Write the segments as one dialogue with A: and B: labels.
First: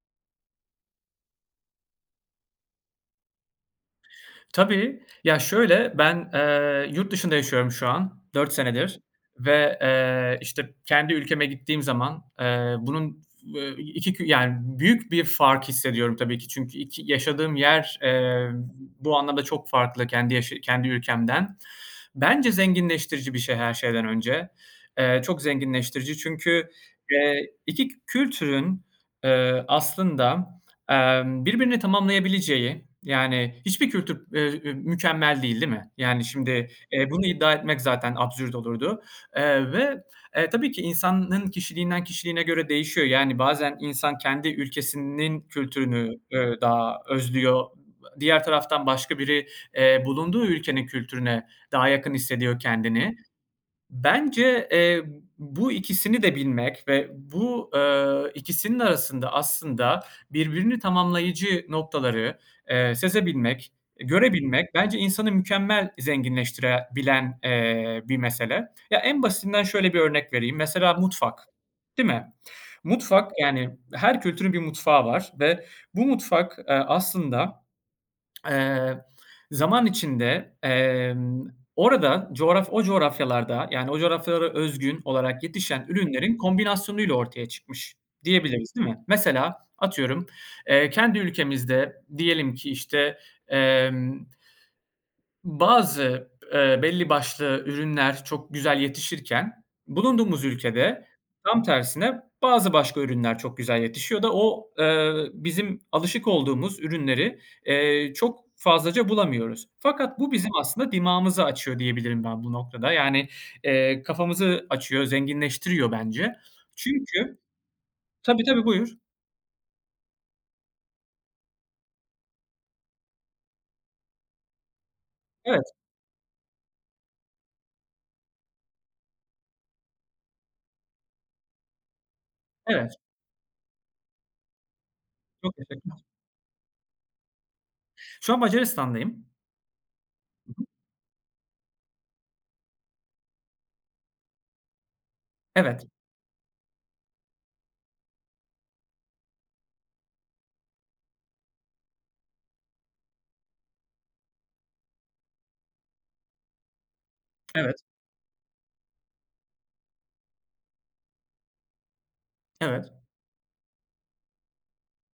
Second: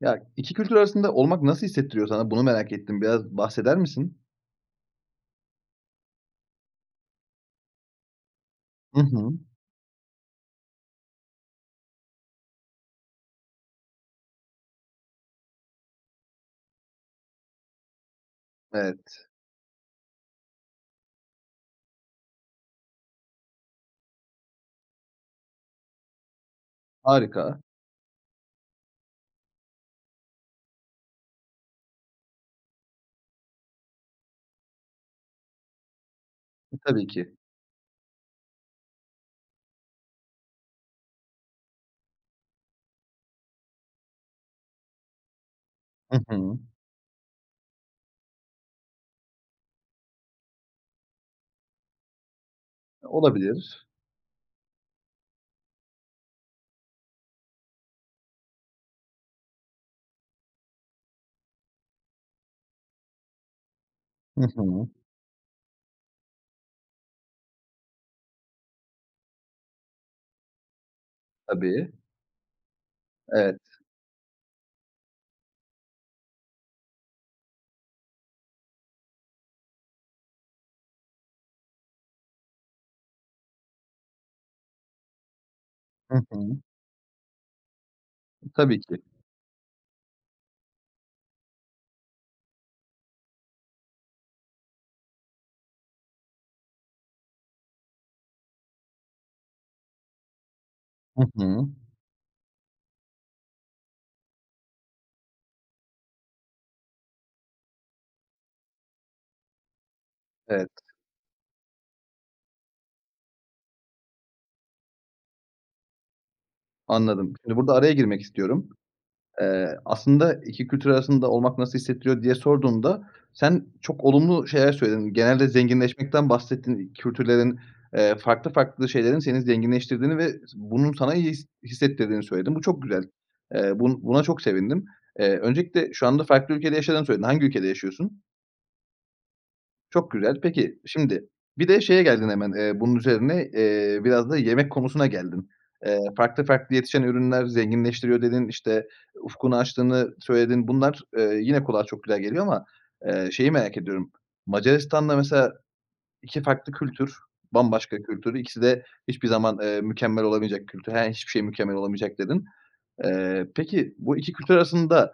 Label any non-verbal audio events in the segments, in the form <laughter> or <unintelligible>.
A: Ya, 2 kültür arasında olmak nasıl hissettiriyor sana? Bunu merak ettim. Biraz bahseder misin?
B: Tabii, ya şöyle, ben, eee, yurt dışında yaşıyorum şu an, 4 senedir
A: Hı hı.
B: ve, eee, işte, kendi ülkeme gittiğim zaman, eee, bunun, f ve 2 kü yani büyük bir fark hissediyorum tabii ki. Çünkü 2 yaşadığım yer, eee, bu
A: Evet.
B: anlamda çok farklı kendi yaş kendi ülkemden. Bence zenginleştirici bir şey her şeyden önce. Eee, çok zenginleştirici çünkü, eee,
A: Harika.
B: 2 kü kültürün, eee, aslında, emm, birbirini tamamlayabileceği, yani hiçbir kültür, eee, ü mükemmel değil değil mi? Yani şimdi,
A: Tabii
B: eee, bunu
A: ki.
B: iddia etmek zaten absürt olurdu. Eee, ve tabii ki insanın kişiliğinden kişiliğine göre değişiyor. Yani, bazen insan kendi ülkesinin kültürünü,
A: Hı
B: eee,
A: hı.
B: daha özlüyor, ııı, diğer taraftan başka biri, eee, bulunduğu ülkenin kültürüne daha yakın hissediyor kendini.
A: Olabilir.
B: Bence, eee, b bu ikisini de bilmek ve bu, eee, ikisinin arasında aslında birbirini tamamlayıcı noktaları, eee, sezebilmek,
A: Hı
B: görebilmek
A: hı.
B: bence insanı mükemmel zenginleştire bilen, eee, bir mesele. Ya, en basitinden şöyle bir örnek vereyim, mesela mutfak,
A: Tabii.
B: değil mi? Mutfak,
A: Evet.
B: yani her kültürün bir mutfağı var ve bu mutfak, eee, aslında <smacks lips> eee, zaman içinde, emm, orada, coğraf o coğrafyalarda, yani o coğrafyalara özgün olarak yetişen
A: Hı
B: ürünlerin
A: hı.
B: kombinasyonuyla ortaya çıkmış diyebiliriz,
A: Tabii
B: değil mi?
A: ki.
B: Mesela, atıyorum, eee, kendi ülkemizde, diyelim ki işte, emm, bazı, eee, belli başlı ürünler çok güzel yetişirken bulunduğumuz ülkede
A: Hı
B: tam
A: hı.
B: tersine bazı başka ürünler çok güzel yetişiyor da o, eee, bizim alışık olduğumuz ürünleri, eee, çok fazlaca bulamıyoruz fakat bu bizim
A: Evet.
B: aslında dimağımızı açıyor diyebilirim ben bu noktada, yani, eee, kafamızı açıyor, zenginleştiriyor bence,
A: Anladım.
B: çünkü,
A: Şimdi burada araya girmek
B: tabii, tabii
A: istiyorum.
B: buyur.
A: Eee, aslında 2 kültür arasında olmak nasıl hissettiriyor diye sorduğumda, sen çok olumlu şeyler söyledin. Genelde
B: Evet.
A: zenginleşmekten bahsettin. Kültürlerin, eee, farklı farklı şeylerin seni zenginleştirdiğini ve s bunun sana iyi his hissettirdiğini söyledin. Bu çok
B: Evet.
A: güzel. Eee, bu buna çok sevindim. Eee,
B: Çok
A: öncelikle
B: tesekkurler.
A: şu anda farklı ülkede yaşadığını söyledin. Hangi ülkede yaşıyorsun?
B: Şu an Macaristan'dayım.
A: Çok güzel.
B: Hı hı.
A: Peki, şimdi bir de şeye geldin hemen, eee, bunun üzerine, eee, biraz da yemek konusuna geldin.
B: Evet.
A: Eee, farklı farklı yetişen ürünler zenginleştiriyor dedin. İşte, ufkunu açtığını söyledin. Bunlar, eee, yine kulağa çok güzel geliyor ama, eee, şeyi, merak ediyorum. Macaristan'da mesela 2 farklı kültür
B: Evet.
A: bambaşka kültür ikisi de hiçbir zaman, eee, mükemmel olamayacak kültür. He, yani hiçbir şey mükemmel olamayacak dedin.
B: Evet.
A: Eee, peki bu 2 kültür arasında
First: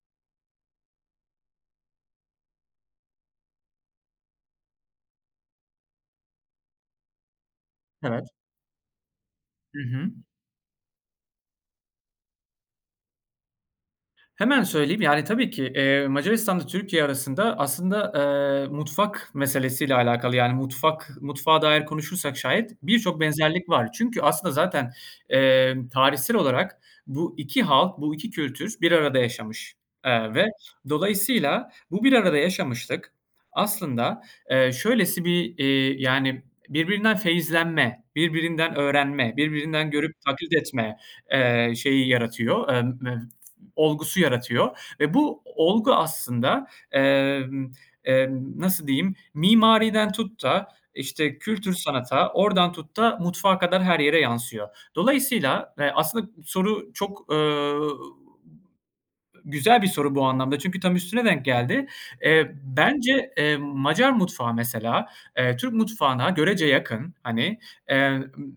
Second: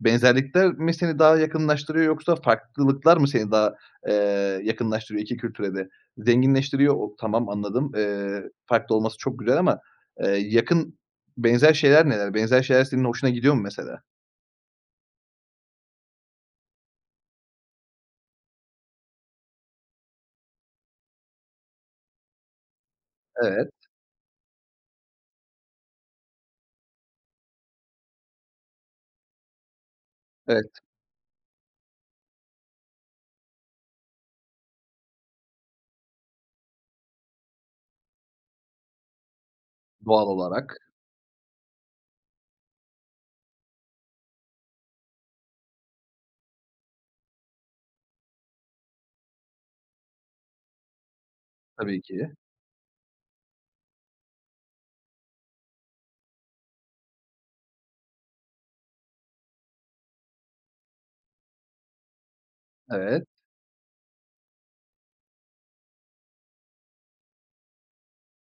A: benzerlikler mi seni daha yakınlaştırıyor yoksa farklılıklar mı seni daha, eee, yakınlaştırıyor 2 kültüre de? Zenginleştiriyor. O tamam anladım.
B: Evet.
A: Eee, farklı olması çok güzel
B: Hı
A: ama,
B: hı.
A: eee, yakın benzer şeyler neler? Benzer şeyler senin hoşuna gidiyor mu, mesela?
B: Hemen söyleyeyim, yani tabii ki, eee, Macaristan'la Türkiye arasında aslında, eee, mutfak meselesi ile alakalı, yani mutfak mutfağa dair konuşursak şayet birçok benzerlik
A: Evet.
B: var. Çünkü, aslında zaten, eee, tarihsel olarak bu 2 halk, bu 2 kültür bir arada yaşamış. Eee, ve
A: Evet.
B: dolayısıyla, bu bir arada yaşamışlık, aslında, eee, şöylesi bir, iii, yani, birbirinden feyizlenme, birbirinden öğrenme, birbirinden görüp
A: Doğal
B: taklit
A: olarak.
B: etme, eee, şeyi yaratıyor, emm, <unintelligible> olgusu yaratıyor. Ve bu o olgu aslında, emm, emm, nasıl diyeyim mimariden tut da işte kültür
A: Tabii
B: sanata
A: ki.
B: oradan tut da mutfağa kadar her yere yansıyor. Dolayısıyla, eee, aslında soru çok, eee, güzel bir soru bu anlamda, çünkü tam üstüne denk geldi. Eee,
A: Evet.
B: bence, eee, Macar mutfağı mesela, eee, Türk mutfağına görece yakın hani, eee, ımm ı,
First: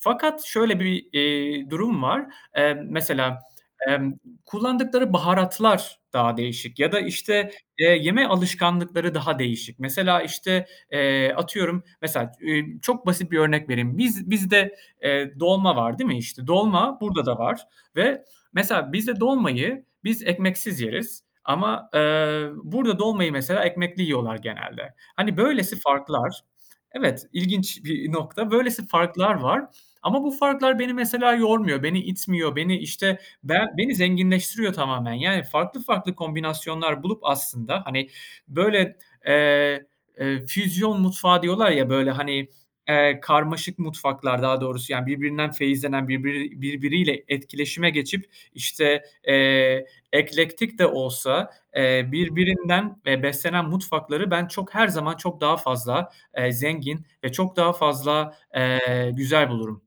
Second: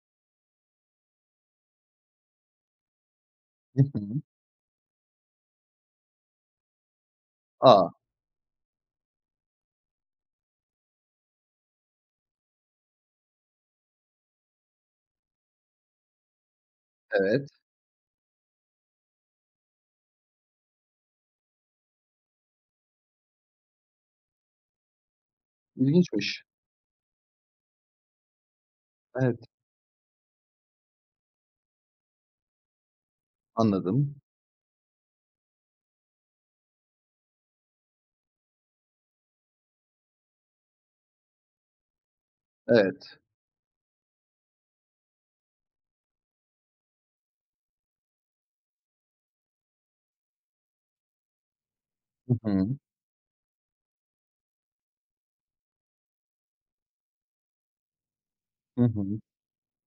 B: fakat şöyle bir, eee, durum var. Emm, mesela,
A: Hı
B: emm,
A: hı.
B: kullandıkları baharatlar daha değişik ya da işte,
A: A.
B: eee, yeme alışkanlıkları daha değişik. Mesela işte, eee, atıyorum, mesela, iii, çok basit bir örnek vereyim. Biz bizde, eee, dolma var değil mi işte? Dolma, burada da
A: Evet.
B: var ve mesela bizde dolmayı, biz ekmeksiz yeriz. Ama, eee, burada dolmayı mesela ekmekli yiyorlar genelde. Hani böylesi
A: İlginçmiş.
B: farklar evet, ilginç bir nokta, böylesi farklar
A: Evet.
B: var. Ama bu farklar beni mesela yormuyor, beni itmiyor, beni işte, ben beni
A: Anladım.
B: zenginleştiriyor tamamen. Yani, farklı farklı kombinasyonlar bulup aslında, hani böyle, eee, eee, füzyon mutfağı diyorlar ya böyle hani,
A: Evet.
B: eee, karmaşık mutfaklar daha doğrusu yani birbirinden feyizlenen birbiri birbiriyle etkileşime geçip işte, eee, eklektik de olsa, eee,
A: Hı hı.
B: birbirinden, eee, beslenen mutfakları ben çok her zaman çok daha fazla, eee, zengin ve çok daha fazla,
A: Hı
B: eee,
A: hı.
B: güzel bulurum.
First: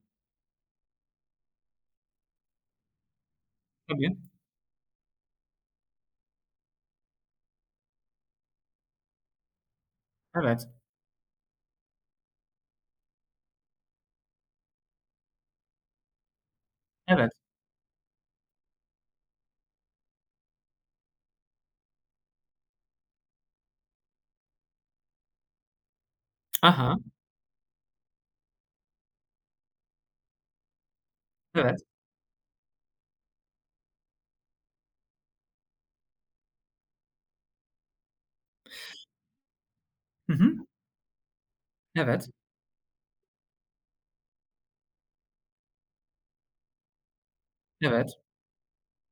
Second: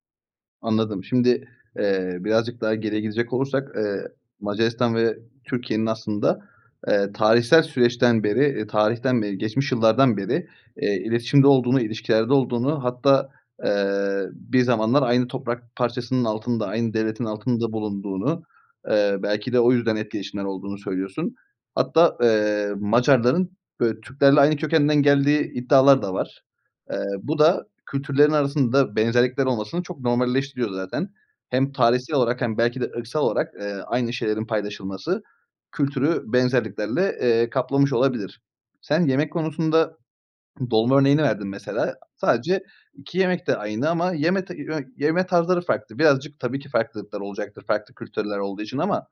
A: Anladım. Şimdi, eee, birazcık daha geriye gidecek olursak, eee,
B: Tabii.
A: Macaristan ve Türkiye'nin aslında, eee, tarihsel süreçten beri, eee, tarihten beri geçmiş yıllardan beri,
B: Evet.
A: eee, iletişimde olduğunu, ilişkilerde olduğunu hatta, eee, bir zamanlar aynı toprak parçasının altında, aynı devletin
B: Evet.
A: altında bulunduğunu, eee, belki de o yüzden etkileşimler olduğunu söylüyorsun. Hatta, eee, Macarların, ııı, Türklerle aynı kökenden geldiği iddiaları da var. Eee,
B: Aha.
A: bu da kültürlerin arasında benzerlikler olmasını çok normalleştiriyor zaten. Hem
B: Evet.
A: tarihsel olarak hem belki de ırksal olarak, eee, aynı şeylerin paylaşılması kültürü benzerliklerle, eee, kaplamış olabilir. Sen yemek konusunda
B: Hı hı.
A: dolma örneğini verdin mesela.
B: Evet.
A: Sadece 2 yemek de aynı ama yeme ta i yö yeme tarzları farklı. Birazcık, tabii ki, farklılıklar olacaktır farklı
B: Evet.
A: kültürler olduğu için ama,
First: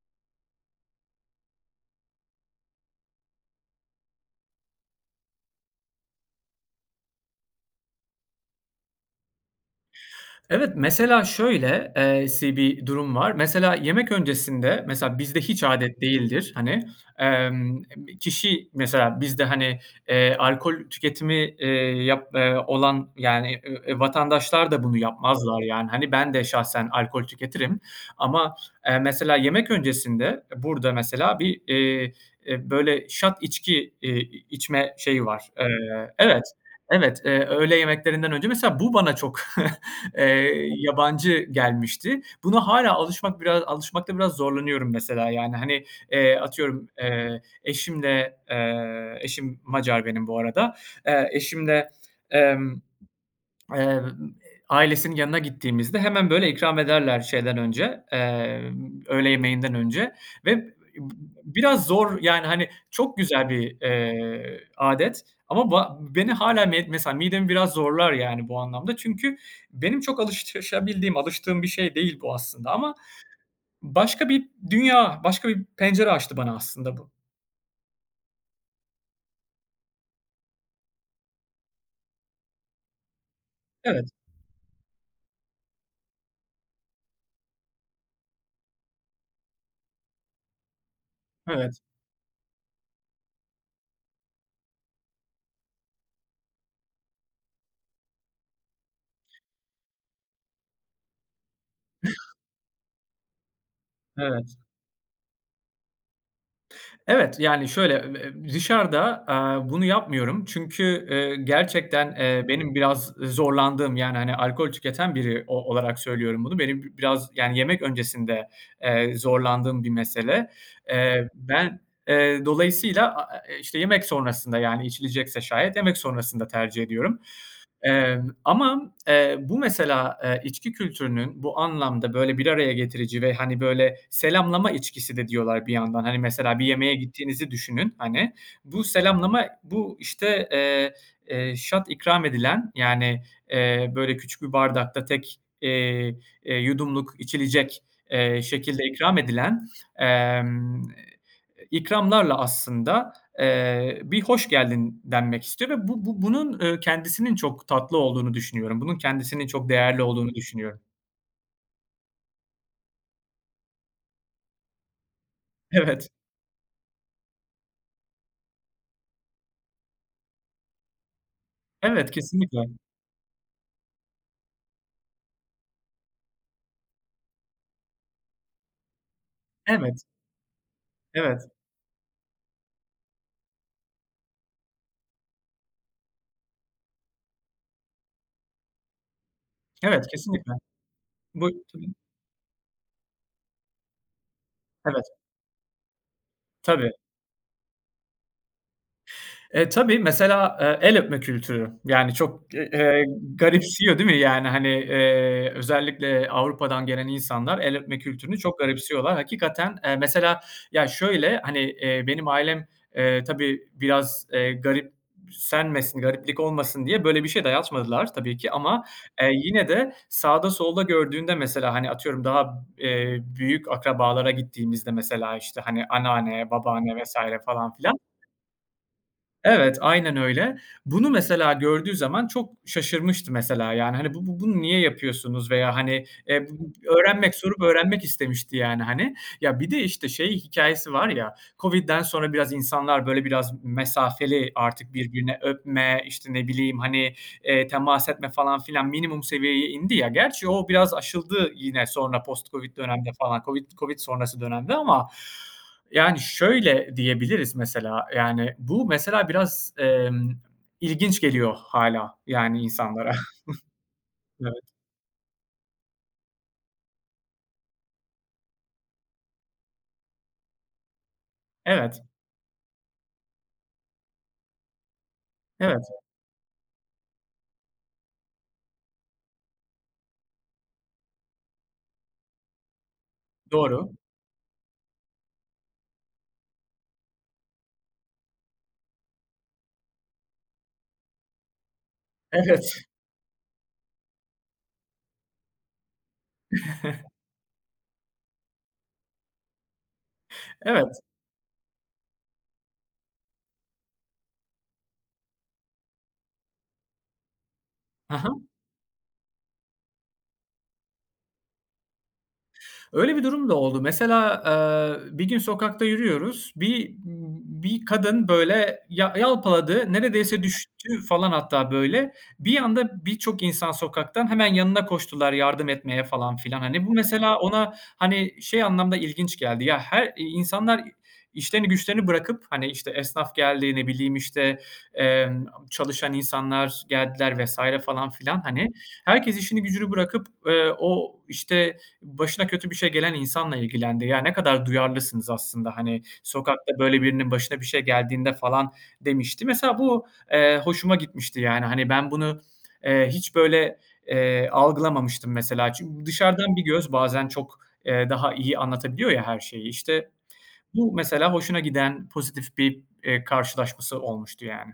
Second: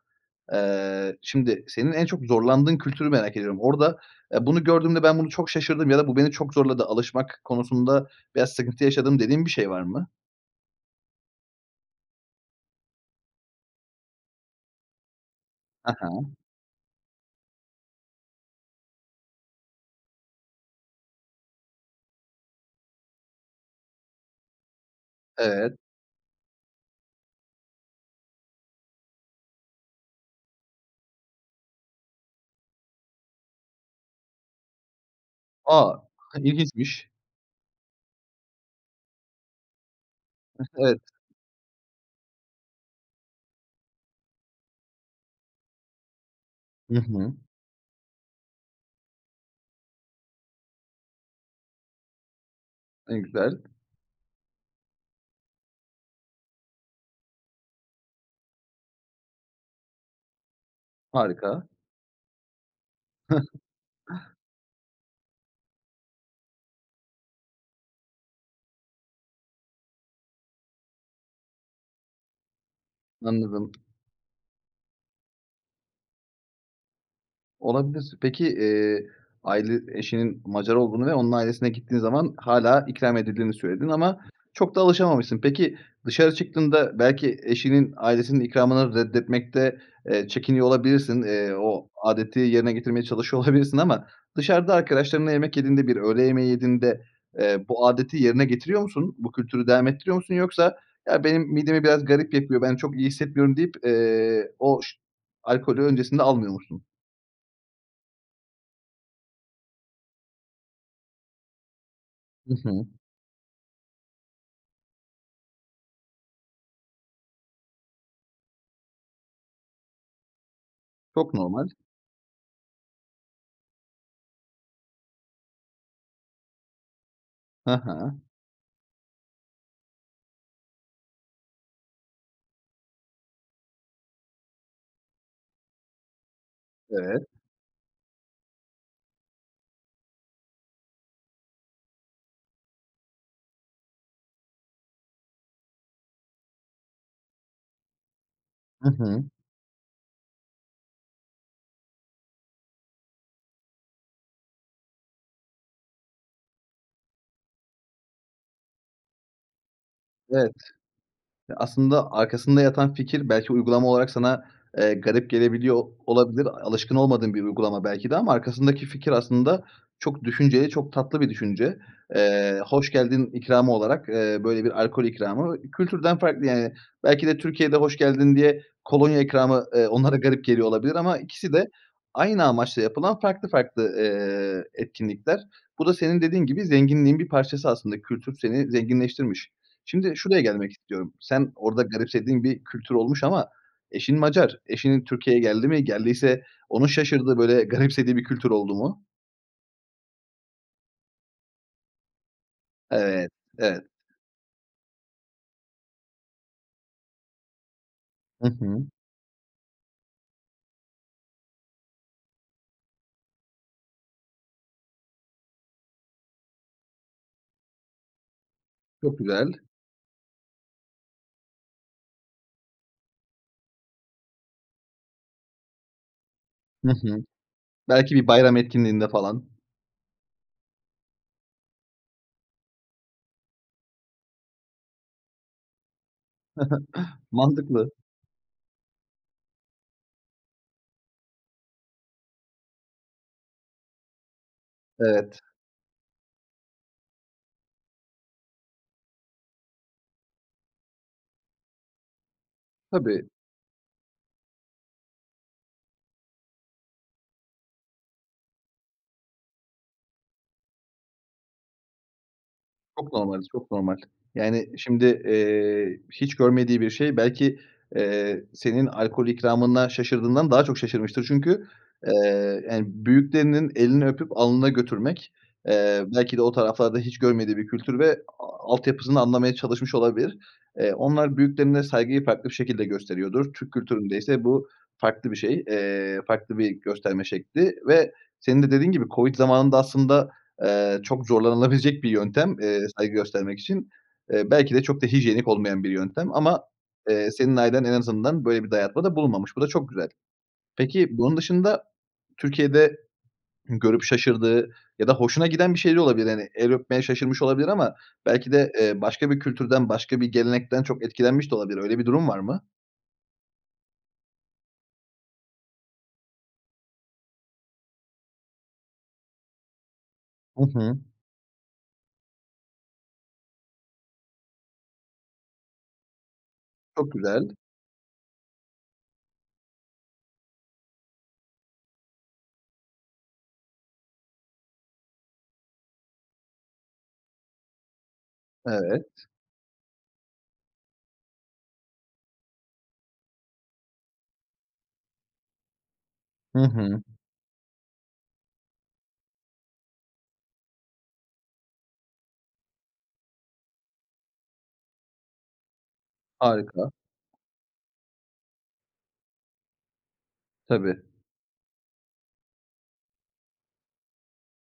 A: eee, şimdi senin en çok zorlandığın kültürü merak ediyorum. Orada, eee, bunu gördüğümde ben bunu çok şaşırdım ya da bu beni çok zorladı alışmak konusunda veya sıkıntı yaşadım dediğin bir şey var mı?
B: Evet, mesela şöyle e si bir durum var. Mesela, yemek öncesinde, mesela, bizde hiç âdet
A: Aha.
B: değildir, hani. Emm m kişi, mesela, bizde, hani, eee, alkol tüketimi, eee, yap, eee, olan yani, e eee, vatandaşlar da bunu yapmazlar
A: Evet.
B: yani. Hani, ben de şahsen alkol tüketirim. Ama, eee, mesela yemek öncesinde, e, burada mesela bir, eee, e, böyle shot içki, eee, i içme şeyi var.
A: A!
B: Eee, evet,
A: İlginçmiş.
B: evet, eee, öğle yemeklerinden önce. Mesela, bu bana çok <chuckles>
A: Hıh,
B: eee,
A: evet.
B: yabancı gelmişti. Buna hâlâ alışmak biraz alışmakta biraz zorlanıyorum mesela yani hani. Eee, atıyorum,
A: I hı.
B: eee, eşimle, eee, eşim Macar benim bu arada, eee, eşimle, emm,
A: Ne güzel.
B: emm, ııı, ailesinin yanına gittiğimizde hemen böyle ikram ederler şeyden önce, eee, öğle yemeğinden önce ve b b
A: Harika.
B: biraz zor, yani hani çok güzel
A: <chuckles>
B: bir, eee, âdet ama ba beni hâlâ mesela midemi biraz zorlar yani bu anlamda çünkü benim çok alışabildiğim, alıştığım bir şey değil bu aslında ama
A: Anladım.
B: başka bir dünya, başka bir pencere açtı bana aslında bu.
A: Olabilir. Peki, eee, aile eşinin Macar olduğunu ve onun ailesine gittiğin zaman hâlâ ikram edildiğini söyledin
B: Evet.
A: ama çok da alışamamışsın. Peki, dışarı çıktığında belki eşinin ailesinin ikramını reddetmekte, eee, çekiniyor olabilirsin. Eee,
B: Evet.
A: o âdeti yerine getirmeye çalışıyor olabilirsin ama dışarıda arkadaşlarınla yemek yediğinde, bir öğle yemeği yediğinde, eee, bu âdeti yerine getiriyor musun? Bu kültürü devam ettiriyor musun? Yoksa "ya benim midemi biraz garip yapıyor, ben çok iyi hissetmiyorum" deyip, eee,
B: Evet.
A: o alkolü öncesinde almıyor musun?
B: Evet, yani, şöyle, eb eb dışarıda, eee, bunu yapmıyorum çünkü, eee, gerçekten, eee,
A: I
B: benim
A: hı.
B: biraz zorlandığım, yani, hani, alkol tüketen biri o olarak söylüyorum bunu, benim bi biraz, yani, yemek öncesinde, eee, zorlandığım bir mesele. Eee,
A: Çok normal.
B: ben, eee, dolayısıyla, a e e işte, yemek sonrasında, yani, içilecekse şayet, yemek sonrasında tercih ediyorum.
A: Hı hı.
B: Emm, ama, eee, bu, mesela, eee, içki kültürünün bu anlamda böyle bir araya getirici ve, hani, böyle selamlama içkisi de diyorlar bir yandan. Hani, mesela, bir yemeğe
A: Evet.
B: gittiğinizi düşünün, hani. Bu selamlama, bu, işte, eee, eee, shot ikram edilen, yani, eee, böyle küçük bir bardakta tek, eee, eee, yudumluk içilecek, eee, şekilde
A: I
B: ikram
A: hı.
B: edilen, emm, i ikramlarla, aslında, eee, bir "hoş geldin" denmek istiyor ve bu bu bu bunun, eee, kendisinin çok tatlı olduğunu düşünüyorum. Bunun kendisinin çok değerli olduğunu
A: Evet.
B: düşünüyorum.
A: Ya, aslında, arkasında yatan fikir belki uygulama olarak sana, eee, garip gelebiliyor o
B: Evet.
A: olabilir. Alışkın olmadığın bir uygulama belki de ama arkasındaki fikir, aslında, çok düşünceli, çok tatlı bir düşünce.
B: Evet,
A: Eee,
B: kesinlikle.
A: hoş geldin ikramı olarak, eee, böyle bir alkol ikramı. Kültürden farklı yani. Belki de Türkiye'de hoş geldin diye kolonya ikramı, eee,
B: Evet.
A: onlara garip geliyor olabilir ama
B: Evet.
A: ikisi de aynı amaçla yapılan farklı farklı, eee, etkinlikler. Bu da senin dediğin gibi zenginliğin bir parçası aslında. Kültür seni zenginleştirmiş.
B: Evet,
A: Şimdi şuraya
B: kesinlikle.
A: gelmek istiyorum.
B: Bu
A: Sen orada
B: tabii.
A: garipsediğin bir kültür olmuş ama eşin Macar. Eşin
B: Evet.
A: Türkiye'ye geldi mi? Geldiyse onun
B: Tabii.
A: şaşırdığı böyle garipsediği bir kültür oldu mu?
B: E, tabii, mesela, eee, el öpme kültürü. Yani, çok, e, eee,
A: Evet. Evet.
B: garipsiyor, değil mi yani? Hani, eee, özellikle Avrupa'dan gelen insanlar el öpme kültürünü
A: I
B: çok
A: hı.
B: garipsiyorlar. Hakikaten, eee, mesela, ya şöyle hani, eee, benim ailem tabii biraz, eee, garipsenmesin, gariplik olmasın diye böyle bir şey dayatmadılar tabii ki. Ama,
A: Çok
B: eee,
A: güzel.
B: yine de sağda solda gördüğünde mesela, hani atıyorum daha, eee, büyük akrabalara gittiğimizde mesela işte, hani anneanne,
A: Hı
B: babaanne vs.
A: hı.
B: falan filan
A: Belki bir bayram etkinliğinde falan.
B: Evet, aynen öyle. Bunu mesela gördüğü zaman çok şaşırmıştı mesela, yani hani bu bu bunu niye yapıyorsunuz veya hani, eee, bu
A: <chuckles>
B: öğrenmek sorup
A: Mantıklı.
B: öğrenmek istemişti, yani, hani. Ya, bir de işte şey hikâyesi var ya, COVID'den sonra biraz insanlar böyle biraz mesafeli artık
A: Evet.
B: birbirine öpme, işte, ne bileyim, hani, eee, temas etme falan filan minimum seviyeye indi ya. Gerçi o biraz aşıldı yine sonra post COVID dönemde
A: Tabii.
B: falan, COVID COVID sonrası dönemde ama ,yani, şöyle diyebiliriz, mesela, yani, bu mesela biraz, emm, ilginç geliyor hâlâ, yani, insanlara.
A: Çok normaliz çok normal.
B: <chuckles> Evet.
A: Yani, şimdi, eee, hiç görmediği bir şey belki, eee, senin alkol ikramına şaşırdığından daha çok şaşırmıştır. Çünkü,
B: Evet.
A: eee, yani büyüklerinin elini öpüp alnına götürmek,
B: Evet.
A: eee, belki de o taraflarda hiç görmediği bir kültür ve, a altyapısını anlamaya çalışmış olabilir. Eee, onlar büyüklerine saygıyı farklı bir şekilde gösteriyordur. Türk
B: Doğru.
A: kültüründe ise bu farklı bir şey, eee, farklı bir gösterme şekli. Ve senin de dediğin gibi COVID zamanında aslında, eee, çok zorlanılabilecek bir yöntem, eee,
B: Evet.
A: saygı göstermek için. Eee, belki de çok da hijyenik olmayan bir yöntem ama,
B: <chuckles>
A: eee, senin ailen en azından böyle bir dayatmada bulunmamış. Bu da çok güzel.
B: Evet.
A: Peki, bunun dışında Türkiye'de görüp şaşırdığı ya da hoşuna giden bir şeyler olabilir. Hani el öpmeye şaşırmış olabilir ama
B: Hı hı.
A: belki de, eee, başka bir kültürden başka bir gelenekten çok etkilenmiş de olabilir. Öyle bir durum var mı?
B: Öyle bir durum da oldu. Mesela, eee, bir gün sokakta yürüyoruz. Bi bir kadın böyle yal yalpaladı, neredeyse
A: I
B: düştü,
A: hı.
B: falan, hatta böyle. Bir anda birçok insan sokaktan hemen yanına koştular yardım etmeye, falan filan. Hani, bu,
A: Çok
B: mesela,
A: güzel.
B: ona, hani, şey anlamda ilginç geldi, ya, her insanlar işlerini güçlerini bırakıp, hani, işte, esnaf geldi, ne bileyim, işte, emm, çalışan insanlar geldiler vs. falan filan, hani,
A: Evet.
B: herkes işini gücünü bırakıp, eee, o, işte, başına kötü bir şey gelen insanla ilgilendi. "Ya, ne kadar duyarlısınız aslında, hani,
A: Hı
B: sokakta böyle
A: hı.
B: birinin başına bir şey geldiğinde falan." demişti. Mesela, bu, eee, hoşuma gitmişti, yani, hani, ben bunu, eee, hiç böyle, eee, algılamamıştım, mesela. Çünkü dışarıdan bir
A: Harika.
B: göz bazen çok, eee, daha iyi anlatabiliyor ya her şeyi. İşte, bu,
A: Tabii.
B: mesela, hoşuna giden pozitif bir, eee, karşılaşması olmuştu, yani.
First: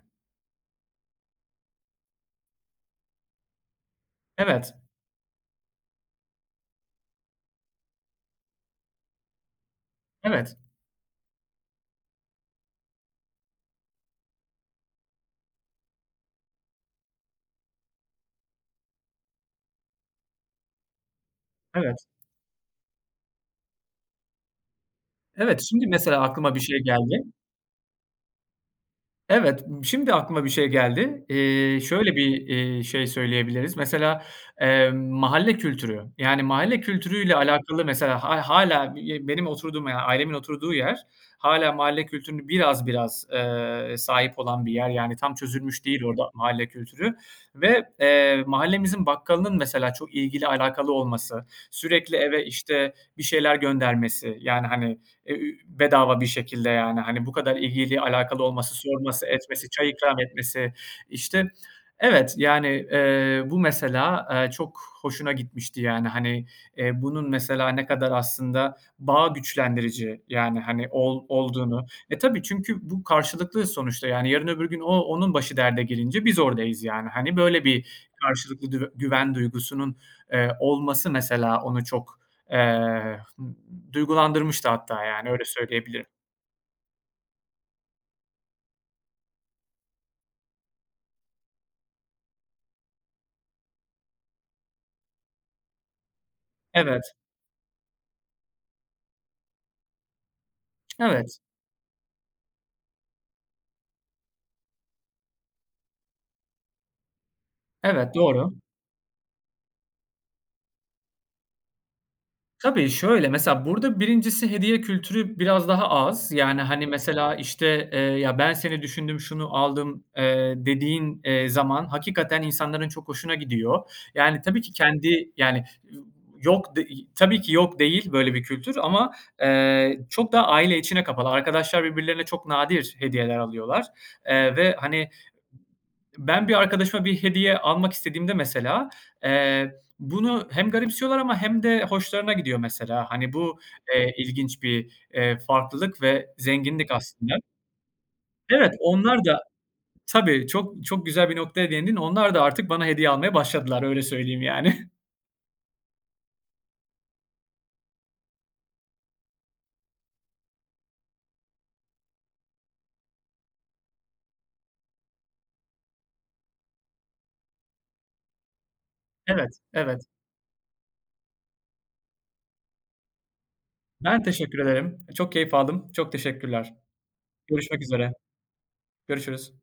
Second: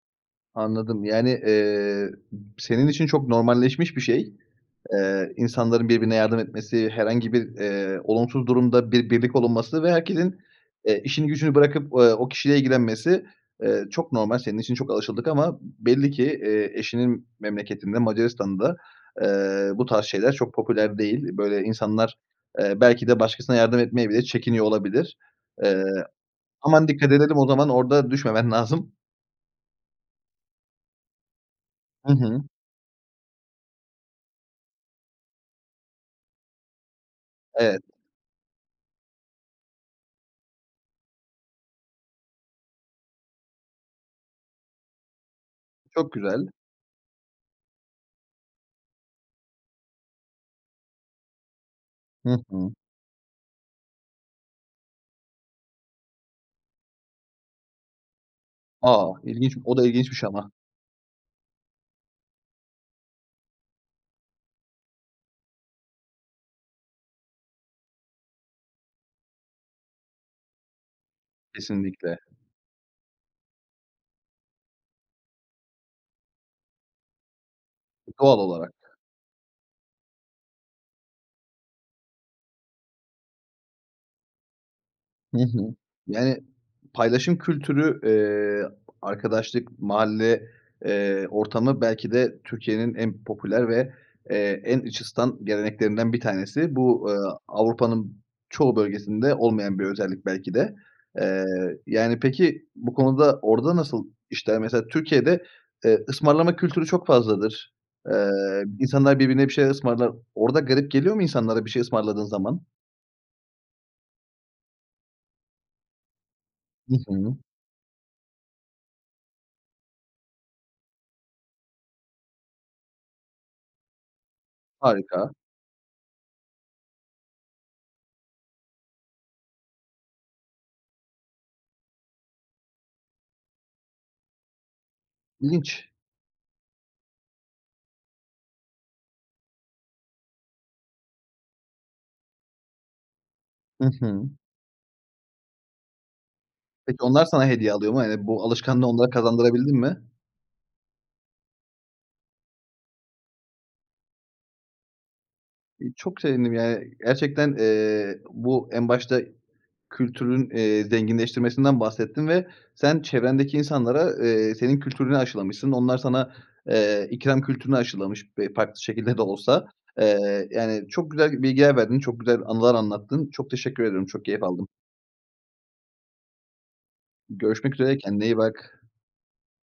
A: Anladım. Yani, eee, ı senin için çok normalleşmiş bir şey,
B: Evet.
A: eee, insanların birbirine yardım etmesi, herhangi bir, eee, olumsuz durumda bir birlik olunması ve herkesin,
B: Evet.
A: eee, işini gücünü bırakıp, eee, o kişiyle ilgilenmesi, eee, çok normal. Senin için çok alışıldık ama belli ki, eee, eşinin memleketinde Macaristan'da, eee, bu tarz şeyler çok popüler değil. Böyle
B: Evet.
A: insanlar, eee, belki de başkasına yardım etmeye bile çekiniyor olabilir.
B: Evet,
A: Eee,
B: şimdi mesela, aklıma bir şey
A: aman dikkat
B: geldi.
A: edelim. O zaman orada düşmemen lazım.
B: Evet, b şimdi aklıma bir şey geldi. Eee,
A: Hı
B: şöyle bir,
A: hı.
B: iii, şey söyleyebiliriz, mesela, emm, mahalle kültürü. Yani, mahalle kültürüyle
A: Evet.
B: alakalı mesela hâ hâlâ be benim oturduğum, yani ailemin oturduğu yer hâlâ mahalle kültürünü biraz biraz, eee, sahip olan bir yer. Yani, tam çözülmüş değil
A: Çok
B: orada
A: güzel.
B: mahalle kültürü ve, eee, mahallemizin bakkalının mesela çok ilgili alakalı olması, sürekli
A: Hı
B: eve,
A: hı.
B: işte, bir şeyler göndermesi, yani, hani, e ü bedava bir şekilde yani. Hani, bu kadar ilgili alakalı olması
A: A,
B: sorması,
A: ilginç
B: etmesi,
A: o da
B: çay ikram
A: ilginçmiş ama.
B: etmesi. İşte, evet yani, eee, bu mesela, eee, çok hoşuna gitmişti, yani. Hani, eee, bunun, mesela, ne kadar aslında bağ güçlendirici yani, hani ol olduğunu.
A: Kesinlikle.
B: E, tabii çünkü bu karşılıklıyız sonuçta, yani. Yarın öbür gün o onun başı derde gelince biz oradayız yani. Hani, böyle bir
A: Doğal
B: karşılıklı
A: olarak.
B: dü güven duygusunun, eee, olması mesela onu çok, eee, d duygulandırmıştı hatta, yani,
A: Hı
B: öyle
A: hı.
B: söyleyebilirim.
A: Yani, paylaşım kültürü, eee, arkadaşlık, mahalle, eee, ortamı belki de Türkiye'nin en popüler ve, eee, en iç ısıtan geleneklerinden bir tanesi. Bu,
B: Evet.
A: eee, Avrupa'nın çoğu bölgesinde olmayan bir özellik belki de.
B: Evet.
A: Eee, yani peki, bu konuda orada nasıl işler? Mesela, Türkiye'de, eee, ısmarlama kültürü çok fazladır.
B: Evet,
A: Eee,
B: doğru.
A: insanlar birbirine bir şeyler ısmarlar. Orada garip geliyor mu insanlara bir şey ısmarladığın zaman?
B: Tabii, şöyle, mesela burada 1'incisi hediye kültürü biraz daha az, yani, hani,
A: I
B: mesela
A: hı.
B: işte, eee, ya, ben seni düşündüm, şunu aldım, eee, dediğin, eee, zaman hakikaten insanların çok hoşuna gidiyor. Yani, tabii ki kendi,
A: Harika.
B: yani y yok, de tabii ki yok değil böyle bir kültür, ama, eee, çok daha aile içine kapalı. Arkadaşlar birbirlerine çok nadir hediyeler alıyorlar, eee, ve hani,
A: İlginç.
B: b ben bir arkadaşıma bir hediye almak istediğimde mesela, eee, bunu hem garipsiyorlar ama hem de hoşlarına gidiyor mesela. Hani, bu,
A: Hı
B: eee,
A: hı.
B: ilginç bir, eee, farklılık ve zenginlik
A: Peki, onlar
B: aslında.
A: sana hediye alıyor mu? Hani, bu
B: Evet,
A: alışkanlığı onlara
B: onlar da
A: kazandırabildin mi?
B: Tabii, çok çok güzel bir noktaya değindin. Onlar da artık bana hediye almaya başladılar, öyle söyleyeyim, yani. <chuckles>
A: İii, çok sevindim, yani, gerçekten, eee, bu en başta kültürün, eee, zenginleştirmesinden bahsettin ve sen çevrendeki insanlara, eee, senin kültürünü aşılamışsın. Onlar sana, eee, ikram kültürünü aşılamış be farklı şekilde de
B: Evet,
A: olsa.
B: evet.
A: Eee, yani çok güzel bilgiler verdin. Çok güzel anılar anlattın. Çok teşekkür ediyorum.
B: Ben
A: Çok keyif
B: teşekkür
A: aldım.
B: ederim. Çok keyif aldım. Çok teşekkürler.
A: Görüşmek
B: Görüşmek
A: üzere.
B: üzere.
A: Kendine iyi bak.
B: Görüşürüz.